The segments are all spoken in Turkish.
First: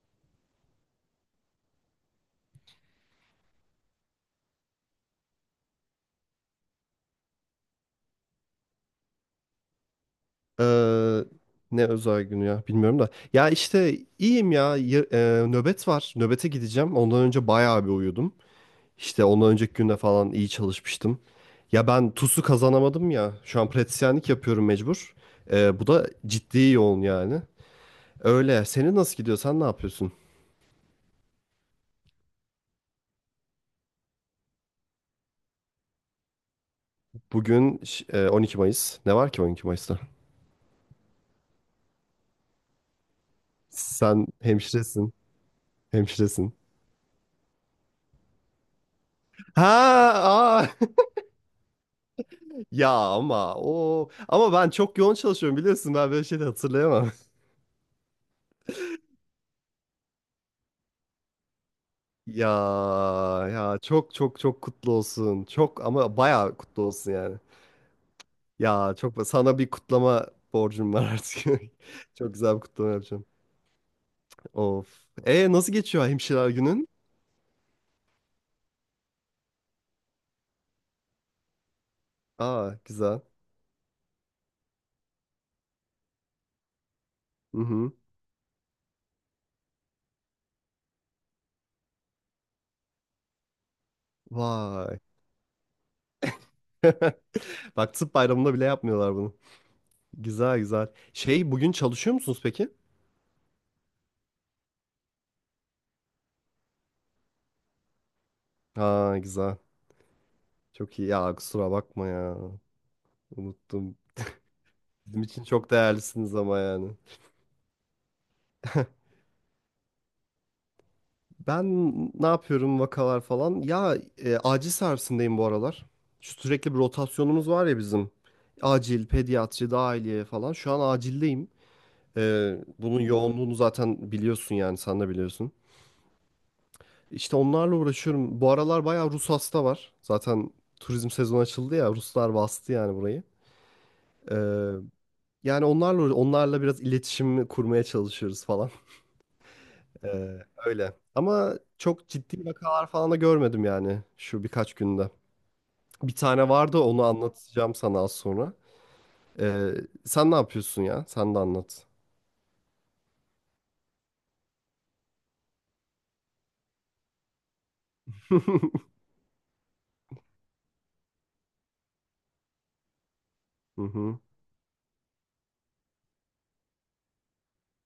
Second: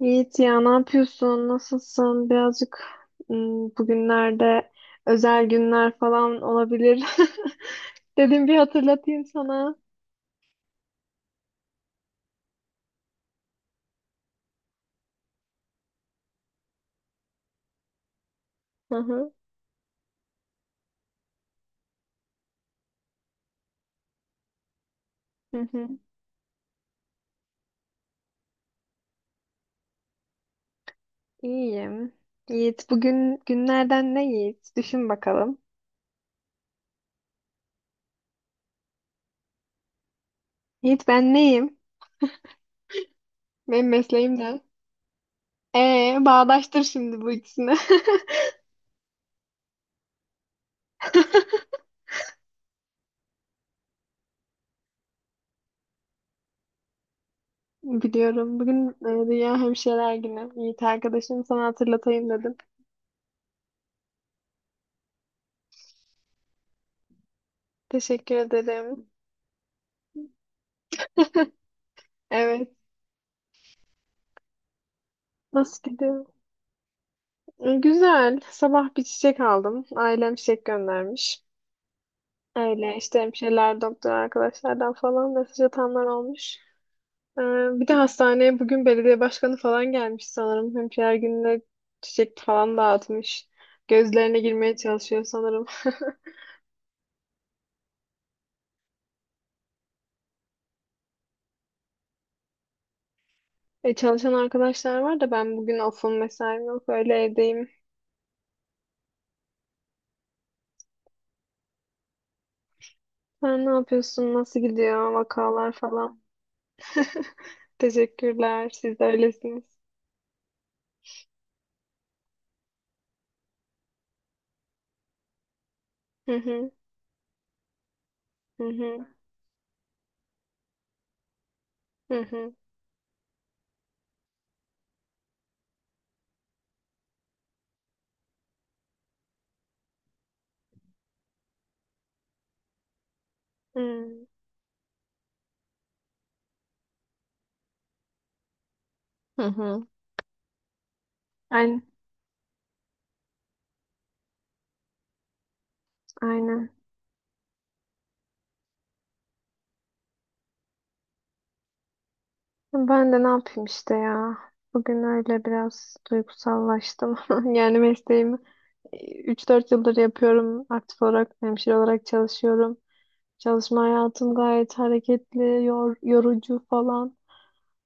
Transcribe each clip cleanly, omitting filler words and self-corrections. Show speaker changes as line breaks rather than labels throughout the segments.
Yiğit ya ne yapıyorsun? Nasılsın? Birazcık bugünlerde özel günler falan olabilir. Dedim bir hatırlatayım sana.
Eee, ne özel günü ya bilmiyorum da. Ya işte iyiyim ya. Nöbet var. Nöbete gideceğim. Ondan önce bayağı bir uyudum.
Hı
İşte
hı.
ondan önceki günde falan iyi çalışmıştım. Ya ben TUS'u kazanamadım ya. Şu an pratisyenlik yapıyorum mecbur.
Hı
Bu
hı.
da ciddi yoğun yani. Öyle. Senin nasıl gidiyor? Sen ne yapıyorsun?
İyiyim. Yiğit bugün günlerden ne Yiğit? Düşün bakalım.
Bugün 12 Mayıs. Ne var ki 12 Mayıs'ta?
Yiğit ben neyim? Benim
Sen
mesleğim ne?
hemşiresin. Hemşiresin.
Bağdaştır şimdi bu ikisini.
Ha, aa. Ya ama ben çok yoğun çalışıyorum biliyorsun ben böyle şey de hatırlayamam.
Biliyorum. Bugün Dünya Hemşireler Günü. Yiğit arkadaşım sana hatırlatayım
Ya
dedim.
ya, çok çok çok kutlu olsun. Çok ama bayağı kutlu olsun yani.
Teşekkür
Ya
ederim.
çok sana bir kutlama borcum var artık. Çok güzel bir
Evet.
kutlama yapacağım. Of. E nasıl
Nasıl
geçiyor
gidiyor?
hemşireler günün?
Güzel. Sabah bir çiçek aldım. Ailem çiçek göndermiş.
Aa
Öyle işte
güzel.
hemşireler, doktor arkadaşlardan falan mesaj atanlar olmuş. Ee,
Hı
bir
hı.
de hastaneye bugün belediye başkanı falan gelmiş sanırım. Hemşireler gününe çiçek falan dağıtmış. Gözlerine girmeye
Vay.
çalışıyor sanırım.
Bak tıp bayramında bile yapmıyorlar bunu. Güzel güzel. Şey bugün çalışıyor musunuz peki?
Çalışan arkadaşlar var da ben bugün ofum mesaim yok. Öyle evdeyim.
Ha güzel. Çok iyi. Ya kusura bakma ya.
Sen ne
Unuttum.
yapıyorsun? Nasıl gidiyor?
Bizim için çok
Vakalar falan.
değerlisiniz ama yani.
Teşekkürler. Siz de öylesiniz.
Ben ne yapıyorum vakalar falan. Acil servisindeyim bu aralar.
Hı
Şu
hı.
sürekli bir rotasyonumuz var ya bizim.
Hı hı.
Acil, pediatri, dahiliye falan. Şu an acildeyim.
Hı hı.
Bunun yoğunluğunu zaten biliyorsun yani sen de biliyorsun. İşte onlarla uğraşıyorum. Bu aralar bayağı Rus hasta var. Zaten turizm sezonu açıldı ya. Ruslar bastı yani burayı.
Hmm.
E, yani onlarla biraz iletişim kurmaya çalışıyoruz falan.
Hı hı.
Öyle. Ama
Aynen.
çok ciddi vakalar falan da görmedim yani şu birkaç günde. Bir tane
Aynen.
vardı onu anlatacağım sana az sonra. Ee, sen ne yapıyorsun ya? Sen de anlat.
Ben de ne yapayım işte ya. Bugün öyle biraz duygusallaştım. Yani mesleğimi üç dört yıldır yapıyorum. Aktif olarak hemşire olarak çalışıyorum. Çalışma
Hı hı.
hayatım gayet hareketli, yorucu falan.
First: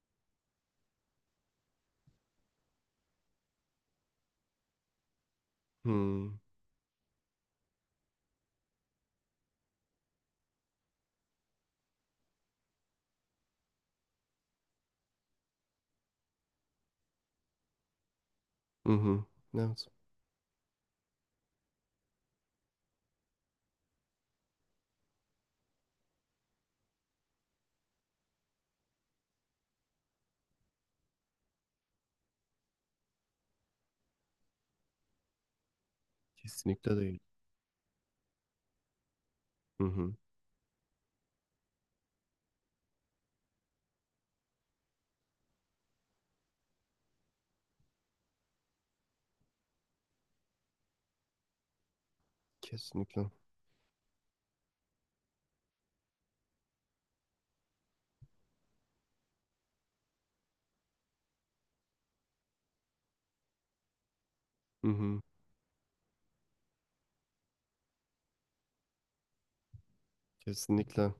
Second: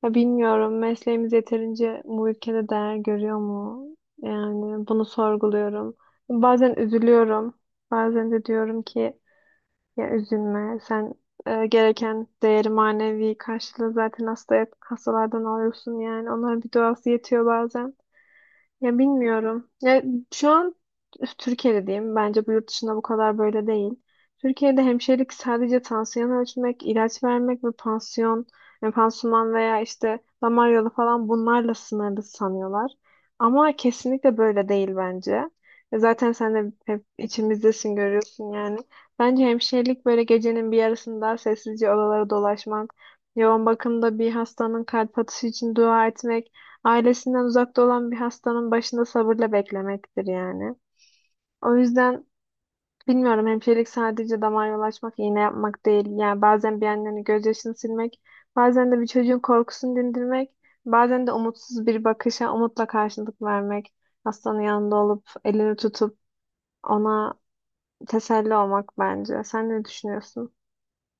Ya bilmiyorum mesleğimiz yeterince bu ülkede değer görüyor mu? Yani bunu sorguluyorum.
Hmm.
Bazen üzülüyorum. Bazen de diyorum ki ya üzülme. Sen gereken değeri manevi karşılığı zaten hasta, hastalardan alıyorsun yani. Onların bir duası yetiyor bazen.
Hı
Ya
hı.
bilmiyorum.
Evet.
Ya şu an Türkiye'de diyeyim. Bence bu yurt dışında bu kadar böyle değil. Türkiye'de hemşirelik sadece tansiyon ölçmek, ilaç vermek ve pansiyon, yani pansuman veya işte damar yolu falan bunlarla sınırlı sanıyorlar. Ama kesinlikle böyle değil bence. E zaten sen de
Kesinlikle
hep
değil.
içimizdesin görüyorsun yani. Bence
Hı
hemşirelik
hı.
böyle gecenin bir yarısında sessizce odalara dolaşmak, yoğun bakımda bir hastanın kalp atışı için dua etmek, ailesinden uzakta olan bir hastanın başında sabırla beklemektir yani. O yüzden
Kesinlikle.
bilmiyorum hemşirelik sadece damar yolu açmak, iğne yapmak değil. Yani bazen bir annenin gözyaşını silmek, bazen de bir çocuğun korkusunu dindirmek, bazen de umutsuz bir bakışa umutla karşılık vermek. Hastanın
Hı
yanında
hı.
olup elini tutup ona teselli olmak bence. Sen ne düşünüyorsun?
Kesinlikle.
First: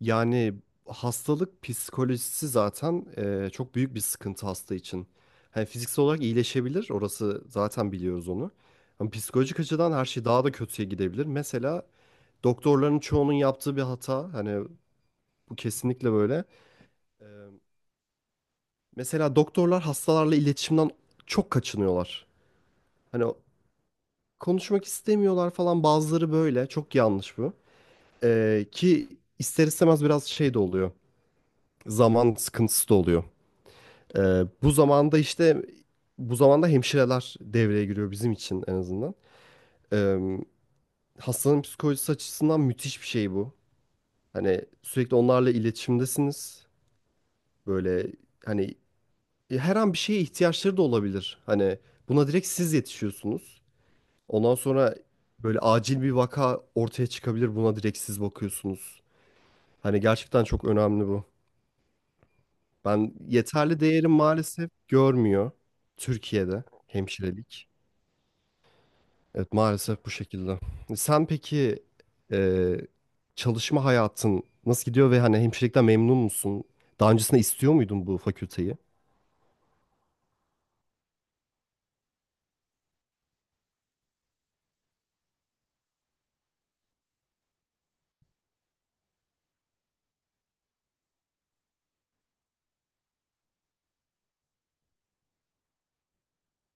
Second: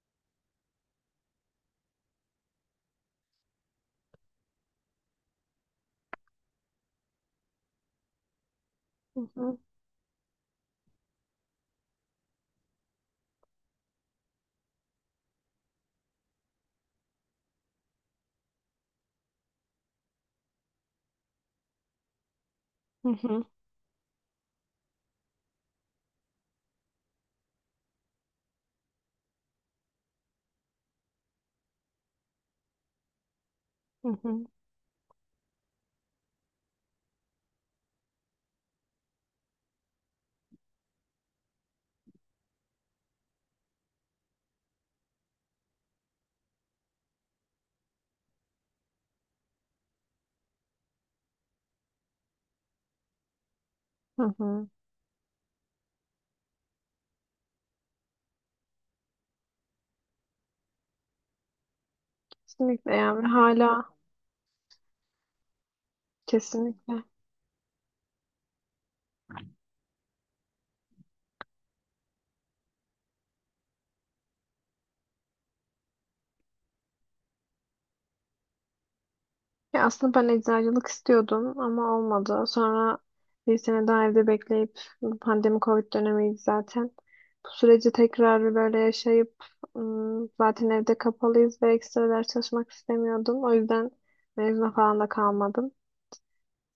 Yani hastalık psikolojisi zaten çok büyük bir sıkıntı hasta için. Hani fiziksel olarak iyileşebilir, orası zaten biliyoruz onu. Ama
Hı hı.
psikolojik açıdan her şey daha da kötüye gidebilir. Mesela doktorların çoğunun yaptığı bir hata, hani bu kesinlikle böyle. E, mesela doktorlar hastalarla iletişimden çok kaçınıyorlar.
Hı
Hani
hı.
konuşmak istemiyorlar falan bazıları böyle, çok yanlış bu. Ki ister istemez biraz şey de oluyor, zaman sıkıntısı da oluyor.
Hı
Ee,
hı.
bu zamanda işte bu zamanda hemşireler devreye giriyor bizim için en azından. Ee, hastanın psikolojisi açısından müthiş bir şey bu. Hani sürekli onlarla iletişimdesiniz. Böyle hani her an bir şeye ihtiyaçları da olabilir. Hani buna direkt siz yetişiyorsunuz.
Hı
Ondan
hı.
sonra böyle acil bir vaka ortaya çıkabilir. Buna direkt siz bakıyorsunuz. Hani gerçekten çok önemli bu.
Kesinlikle
Ben
yani
yeterli
hala
değerim maalesef görmüyor Türkiye'de
kesinlikle.
hemşirelik. Evet maalesef bu şekilde. Sen peki e, çalışma hayatın nasıl gidiyor ve hani hemşirelikten memnun musun? Daha öncesinde istiyor muydun bu fakülteyi?
Ya aslında ben eczacılık istiyordum ama olmadı. Sonra bir sene daha evde bekleyip bu pandemi Covid dönemiydi zaten. Bu süreci tekrar bir böyle yaşayıp zaten evde kapalıyız ve ekstra ders çalışmak istemiyordum. O yüzden mezuna falan da kalmadım.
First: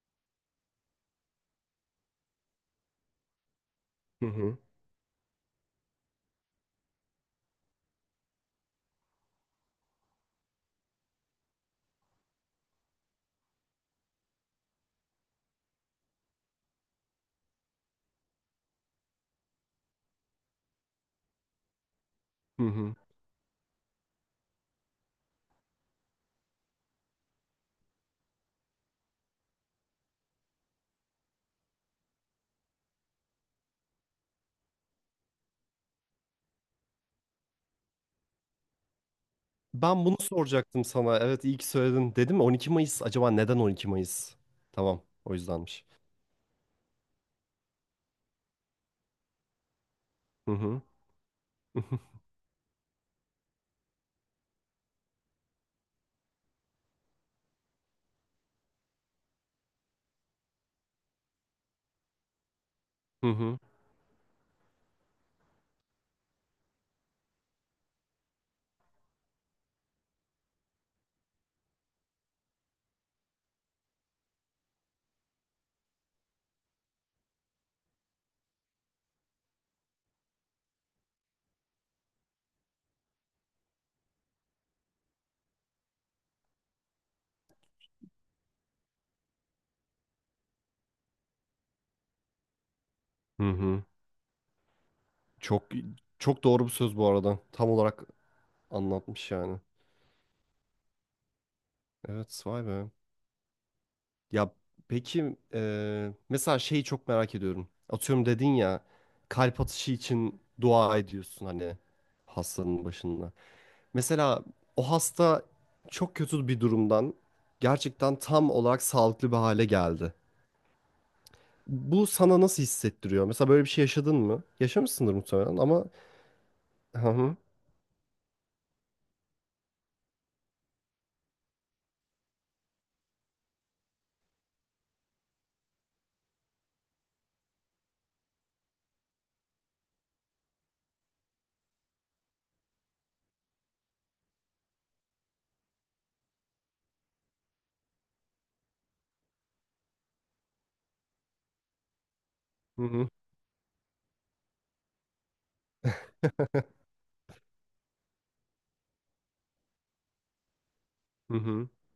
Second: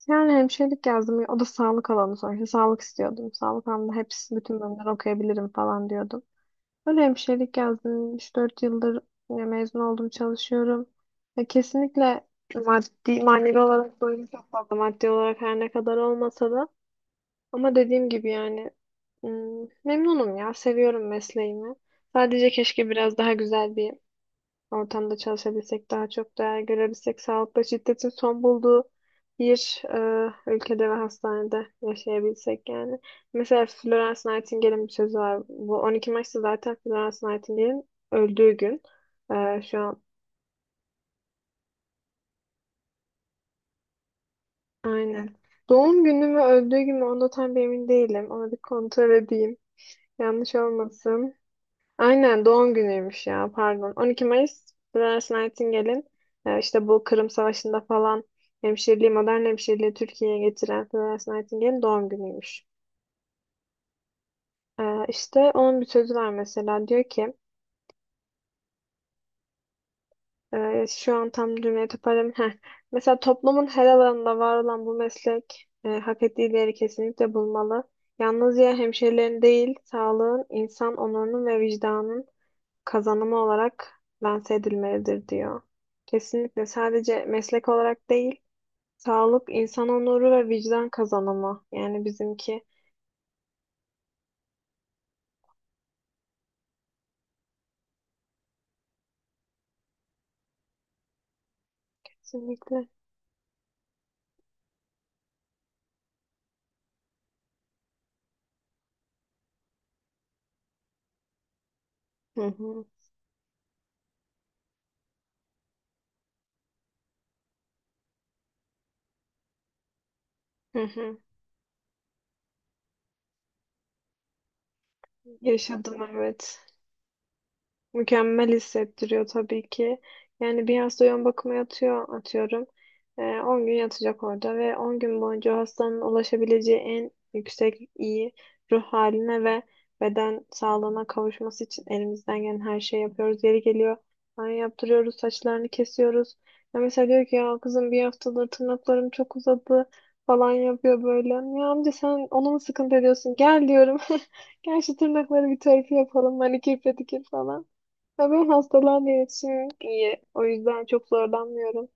Yani hemşirelik yazdım. O da sağlık alanı sonuçta. Sağlık istiyordum. Sağlık alanında
Hı
hepsi
hı.
bütün bölümleri okuyabilirim falan diyordum. Ben hemşirelik yazdım. Üç dört yıldır ya mezun oldum, çalışıyorum. Ya kesinlikle maddi, manevi olarak doyum çok fazla. Maddi olarak her ne kadar olmasa da. Ama dediğim gibi yani memnunum ya. Seviyorum mesleğimi. Sadece
Hı
keşke
hı.
biraz daha güzel bir ortamda çalışabilsek, daha çok değer görebilsek, sağlıkta şiddetin son bulduğu bir ülkede ve hastanede yaşayabilsek yani. Mesela Florence Nightingale'in bir sözü var. Bu 12 Mayıs'ta zaten Florence Nightingale'in öldüğü gün. Şu an
Ben bunu soracaktım sana. Evet iyi ki söyledin. Dedim mi 12 Mayıs? Acaba neden 12 Mayıs? Tamam, o
aynen.
yüzdenmiş.
Doğum günü mü öldüğü gün mü onda tam bir emin değilim. Onu bir kontrol edeyim.
Hı
Yanlış
hı.
olmasın. Aynen doğum günüymüş ya pardon. 12 Mayıs Florence Nightingale'in işte bu Kırım Savaşı'nda falan hemşireliği, modern hemşireliği Türkiye'ye getiren Florence Nightingale'in doğum günüymüş.
Hı hı.
E, işte onun bir sözü var mesela diyor ki şu an tam cümleyi toparlayayım. Heh. Mesela toplumun her alanında var olan bu meslek hak ettiği değeri kesinlikle bulmalı. Yalnızca hemşirelerin değil, sağlığın, insan onurunun ve vicdanın kazanımı olarak lanse edilmelidir diyor. Kesinlikle sadece meslek olarak değil, sağlık, insan onuru ve vicdan kazanımı. Yani bizimki
Hı hı. Çok çok doğru bir söz bu arada. Tam olarak anlatmış yani. Evet, vay
kesinlikle.
be. Ya peki, mesela şeyi çok merak ediyorum. Atıyorum dedin ya kalp atışı için dua ediyorsun hani
Hı hı.
hastanın başında. Mesela o hasta çok kötü bir durumdan gerçekten tam olarak sağlıklı bir hale geldi.
Hı hı.
Bu sana nasıl hissettiriyor? Mesela böyle bir şey yaşadın mı? Yaşamışsındır muhtemelen ama
Yaşadım evet.
hı hı,
Mükemmel hissettiriyor tabii ki. Yani bir hasta yoğun bakıma yatıyor atıyorum. 10 gün yatacak orada ve 10 gün boyunca o hastanın ulaşabileceği en yüksek iyi ruh haline ve beden sağlığına kavuşması için elimizden gelen her şeyi yapıyoruz. Yeri geliyor banyo yaptırıyoruz, saçlarını kesiyoruz. Ya mesela diyor ki ya kızım bir haftadır tırnaklarım çok uzadı falan yapıyor böyle. Ya amca sen onu mu
hı
sıkıntı
hı,
ediyorsun? Gel diyorum. Gel şu tırnakları bir tarifi yapalım. Manikür pedikür falan. Ya ben hastalarla iletişimim iyi. O yüzden çok
hı hı,
zorlanmıyorum.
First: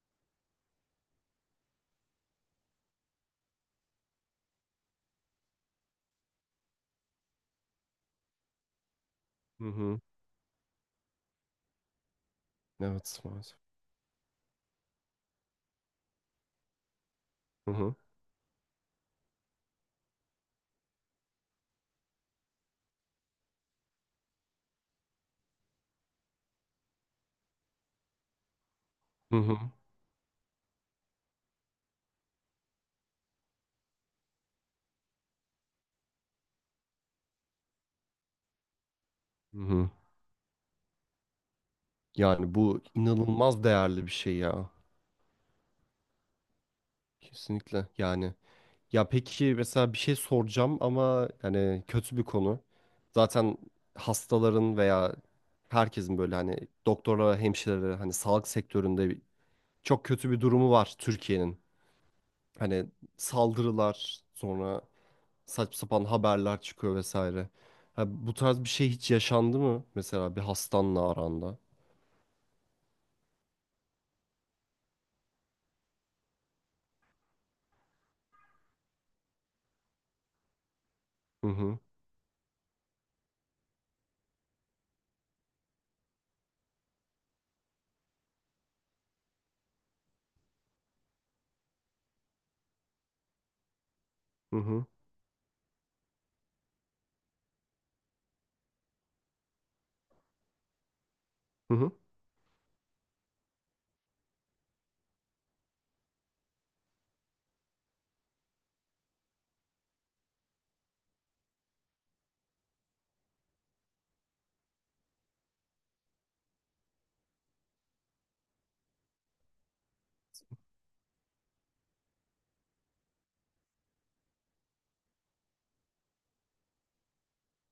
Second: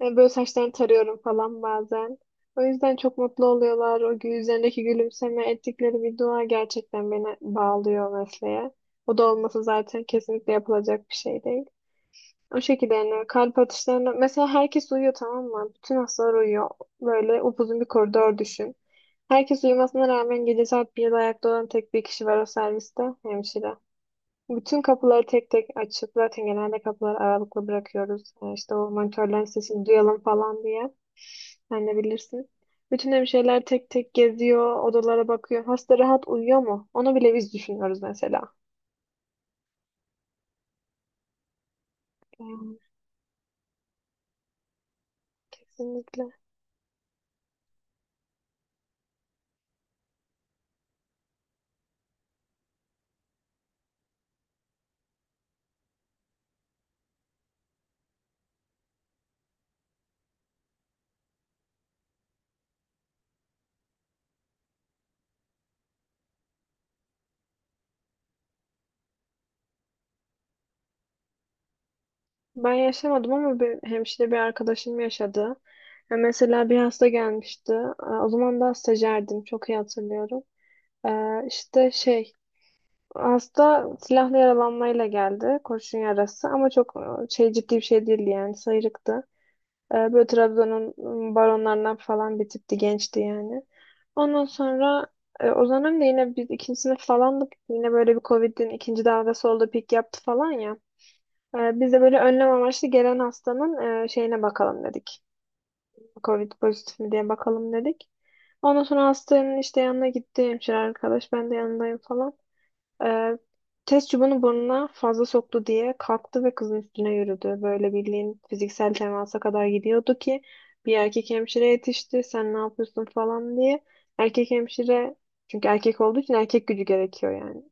Yani böyle saçlarını tarıyorum falan bazen. O yüzden çok mutlu oluyorlar. Üzerindeki gülümseme ettikleri bir dua gerçekten beni bağlıyor mesleğe. O da olması
hı hı.
zaten kesinlikle yapılacak bir şey değil. O şekilde
Evet
yani kalp
maalesef.
atışlarına mesela herkes uyuyor tamam mı? Bütün hastalar uyuyor. Böyle
Hı
upuzun bir
hı,
koridor düşün. Herkes uyumasına rağmen gece saat 1'de ayakta olan tek bir kişi var o serviste. Hemşire. Bütün kapıları tek tek açıp zaten genelde kapıları aralıklı bırakıyoruz. İşte o
hı
monitörlerin
hı,
sesini duyalım falan diye. Sen de bilirsin. Bütün hemşireler tek tek geziyor, odalara bakıyor. Hasta rahat uyuyor mu? Onu bile biz düşünüyoruz mesela.
hı hı. Yani
Yani
bu inanılmaz değerli bir şey ya.
kesinlikle.
Kesinlikle yani. Ya peki mesela bir şey soracağım ama yani kötü bir konu. Zaten hastaların veya herkesin böyle hani doktorlara, hemşirelere hani sağlık sektöründe çok kötü bir durumu var Türkiye'nin. Hani saldırılar sonra saçma sapan haberler çıkıyor vesaire. Ha, bu tarz bir şey hiç yaşandı mı mesela bir hastanla aranda?
Ben yaşamadım ama bir hemşire bir arkadaşım yaşadı. Ya mesela bir hasta gelmişti. O zaman daha stajyerdim. Çok iyi hatırlıyorum. Ee,
Hı hı,
işte şey Hasta silahlı yaralanmayla geldi. Kurşun yarası ama çok ciddi bir şey değildi yani sıyrıktı. Böyle Trabzon'un baronlarından falan bir tipti gençti yani. Ondan
hı hı,
sonra o zaman da yine biz ikinci sınıf falandık. Yine böyle bir Covid'in ikinci dalgası oldu, pik yaptı falan ya.
hı
Biz
hı.
de böyle önlem amaçlı gelen hastanın şeyine bakalım dedik. Covid pozitif mi diye bakalım dedik. Ondan sonra hastanın işte yanına gitti hemşire arkadaş. Ben de yanındayım falan. Ee, test çubuğunu burnuna fazla soktu diye kalktı ve kızın üstüne yürüdü. Böyle bildiğin fiziksel temasa kadar gidiyordu ki bir erkek hemşire yetişti. Sen ne yapıyorsun falan diye. Erkek hemşire çünkü erkek olduğu için erkek gücü gerekiyor yani.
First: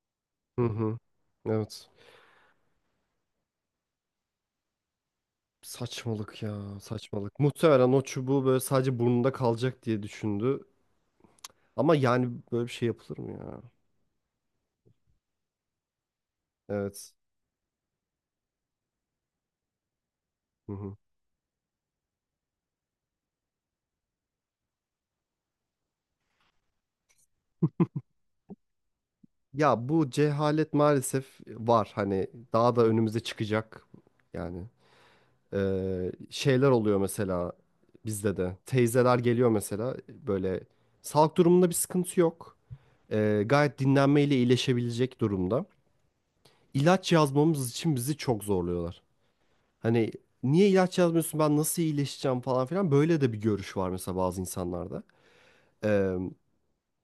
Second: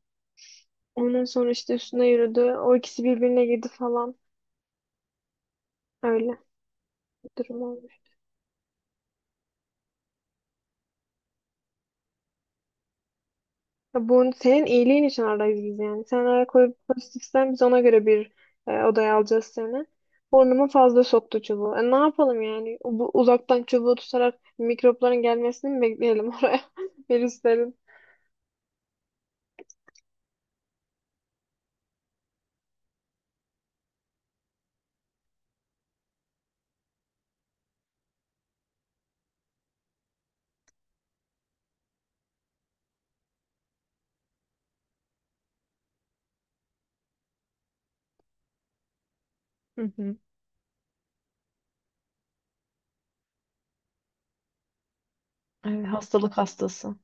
Hı hı.
Ondan sonra işte
Evet.
üstüne yürüdü. O ikisi birbirine girdi falan. Öyle
Saçmalık ya,
bir
saçmalık.
durum oldu.
Muhtemelen o çubuğu böyle sadece burnunda kalacak diye düşündü. Ama yani böyle bir şey yapılır mı ya?
Ya bu senin iyiliğin için aradayız biz yani. Sen eğer
Evet.
pozitifsen biz ona göre bir odaya alacağız seni. Burnuma
Hı hı.
fazla soktu çubuğu. E, ne yapalım yani? Bu, uzaktan çubuğu tutarak mikropların gelmesini mi bekleyelim oraya? Virüslerin.
Ya bu cehalet maalesef var. Hani daha da önümüze çıkacak. Yani şeyler oluyor mesela bizde de. Teyzeler geliyor mesela böyle sağlık durumunda bir sıkıntı yok. Gayet dinlenmeyle iyileşebilecek durumda. İlaç yazmamız için bizi çok zorluyorlar.
Hı
Hani
hı.
niye ilaç yazmıyorsun ben nasıl iyileşeceğim falan filan böyle de bir görüş var mesela bazı insanlarda.
Evet,
Eee,
hastalık hastası.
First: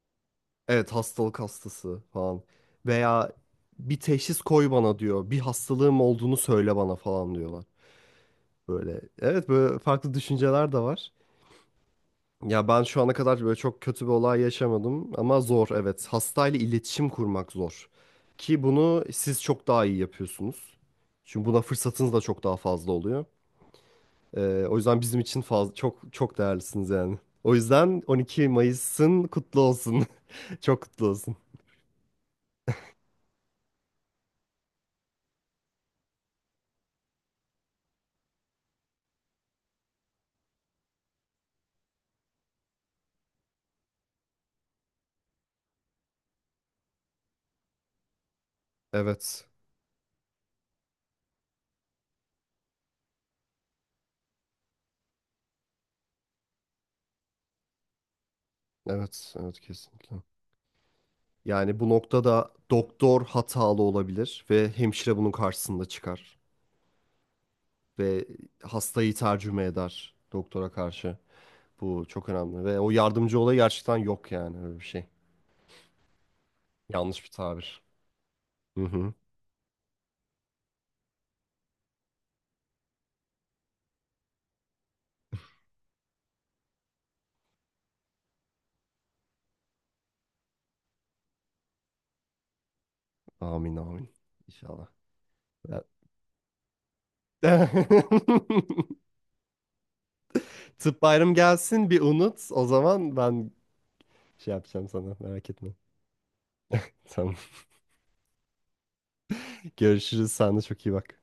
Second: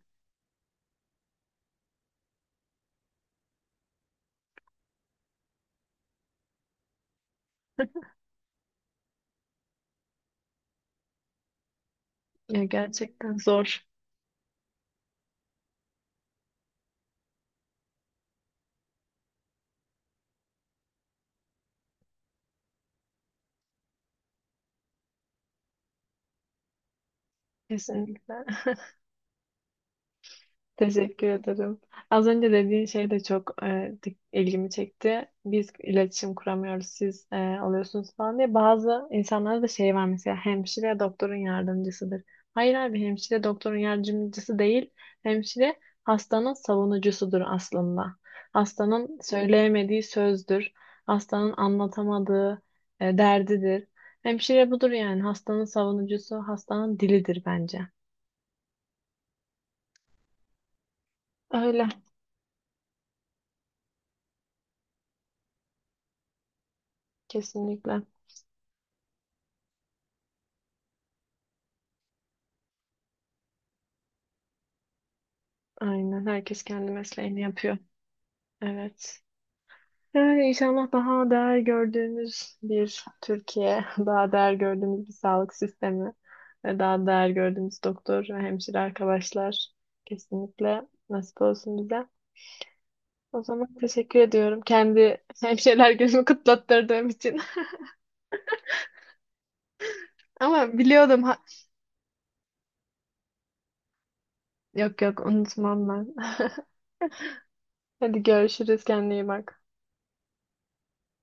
Evet hastalık hastası falan. Veya bir teşhis koy bana diyor. Bir hastalığım olduğunu söyle bana falan diyorlar. Böyle evet böyle farklı düşünceler de var.
Ya
Ya ben şu ana
gerçekten
kadar böyle
zor.
çok
Evet.
kötü bir olay yaşamadım ama zor evet. Hastayla iletişim kurmak zor. Ki bunu siz çok daha iyi yapıyorsunuz. Çünkü buna fırsatınız da çok daha fazla oluyor. O yüzden bizim için fazla, çok çok değerlisiniz yani. O yüzden
Kesinlikle.
12 Mayıs'ın kutlu olsun. Çok kutlu
Teşekkür
olsun.
ederim. Az önce dediğin şey de çok ilgimi çekti. Biz iletişim kuramıyoruz, siz alıyorsunuz falan diye. Bazı insanlara da şey var mesela hemşire doktorun yardımcısıdır. Hayır abi hemşire doktorun yardımcısı değil. Hemşire hastanın savunucusudur aslında. Hastanın
Evet.
söyleyemediği sözdür. Hastanın anlatamadığı derdidir. Hemşire budur yani hastanın savunucusu, hastanın dilidir bence.
Evet, evet kesinlikle. Yani
Öyle
bu noktada doktor hatalı olabilir ve hemşire bunun karşısında çıkar
kesinlikle.
ve hastayı tercüme eder doktora karşı. Bu çok önemli ve o yardımcı olayı gerçekten yok yani öyle bir şey.
Aynen. Herkes kendi
Yanlış bir
mesleğini yapıyor.
tabir. Hı hı.
Evet. Yani inşallah daha değer gördüğümüz bir Türkiye, daha değer gördüğümüz bir sağlık sistemi ve daha değer gördüğümüz doktor ve hemşire arkadaşlar kesinlikle nasip olsun bize. O zaman
Amin amin.
teşekkür ediyorum.
İnşallah.
Kendi
Ben-
hemşireler gözümü kutlattırdığım için. Ama
Tıp
biliyordum.
bayram
Ha...
gelsin bir unut. O zaman ben şey yapacağım
Yok
sana
yok
merak etme.
unutmam ben.
Tamam.
Hadi görüşürüz. Kendine iyi bak.
Görüşürüz. Sen de çok iyi bak.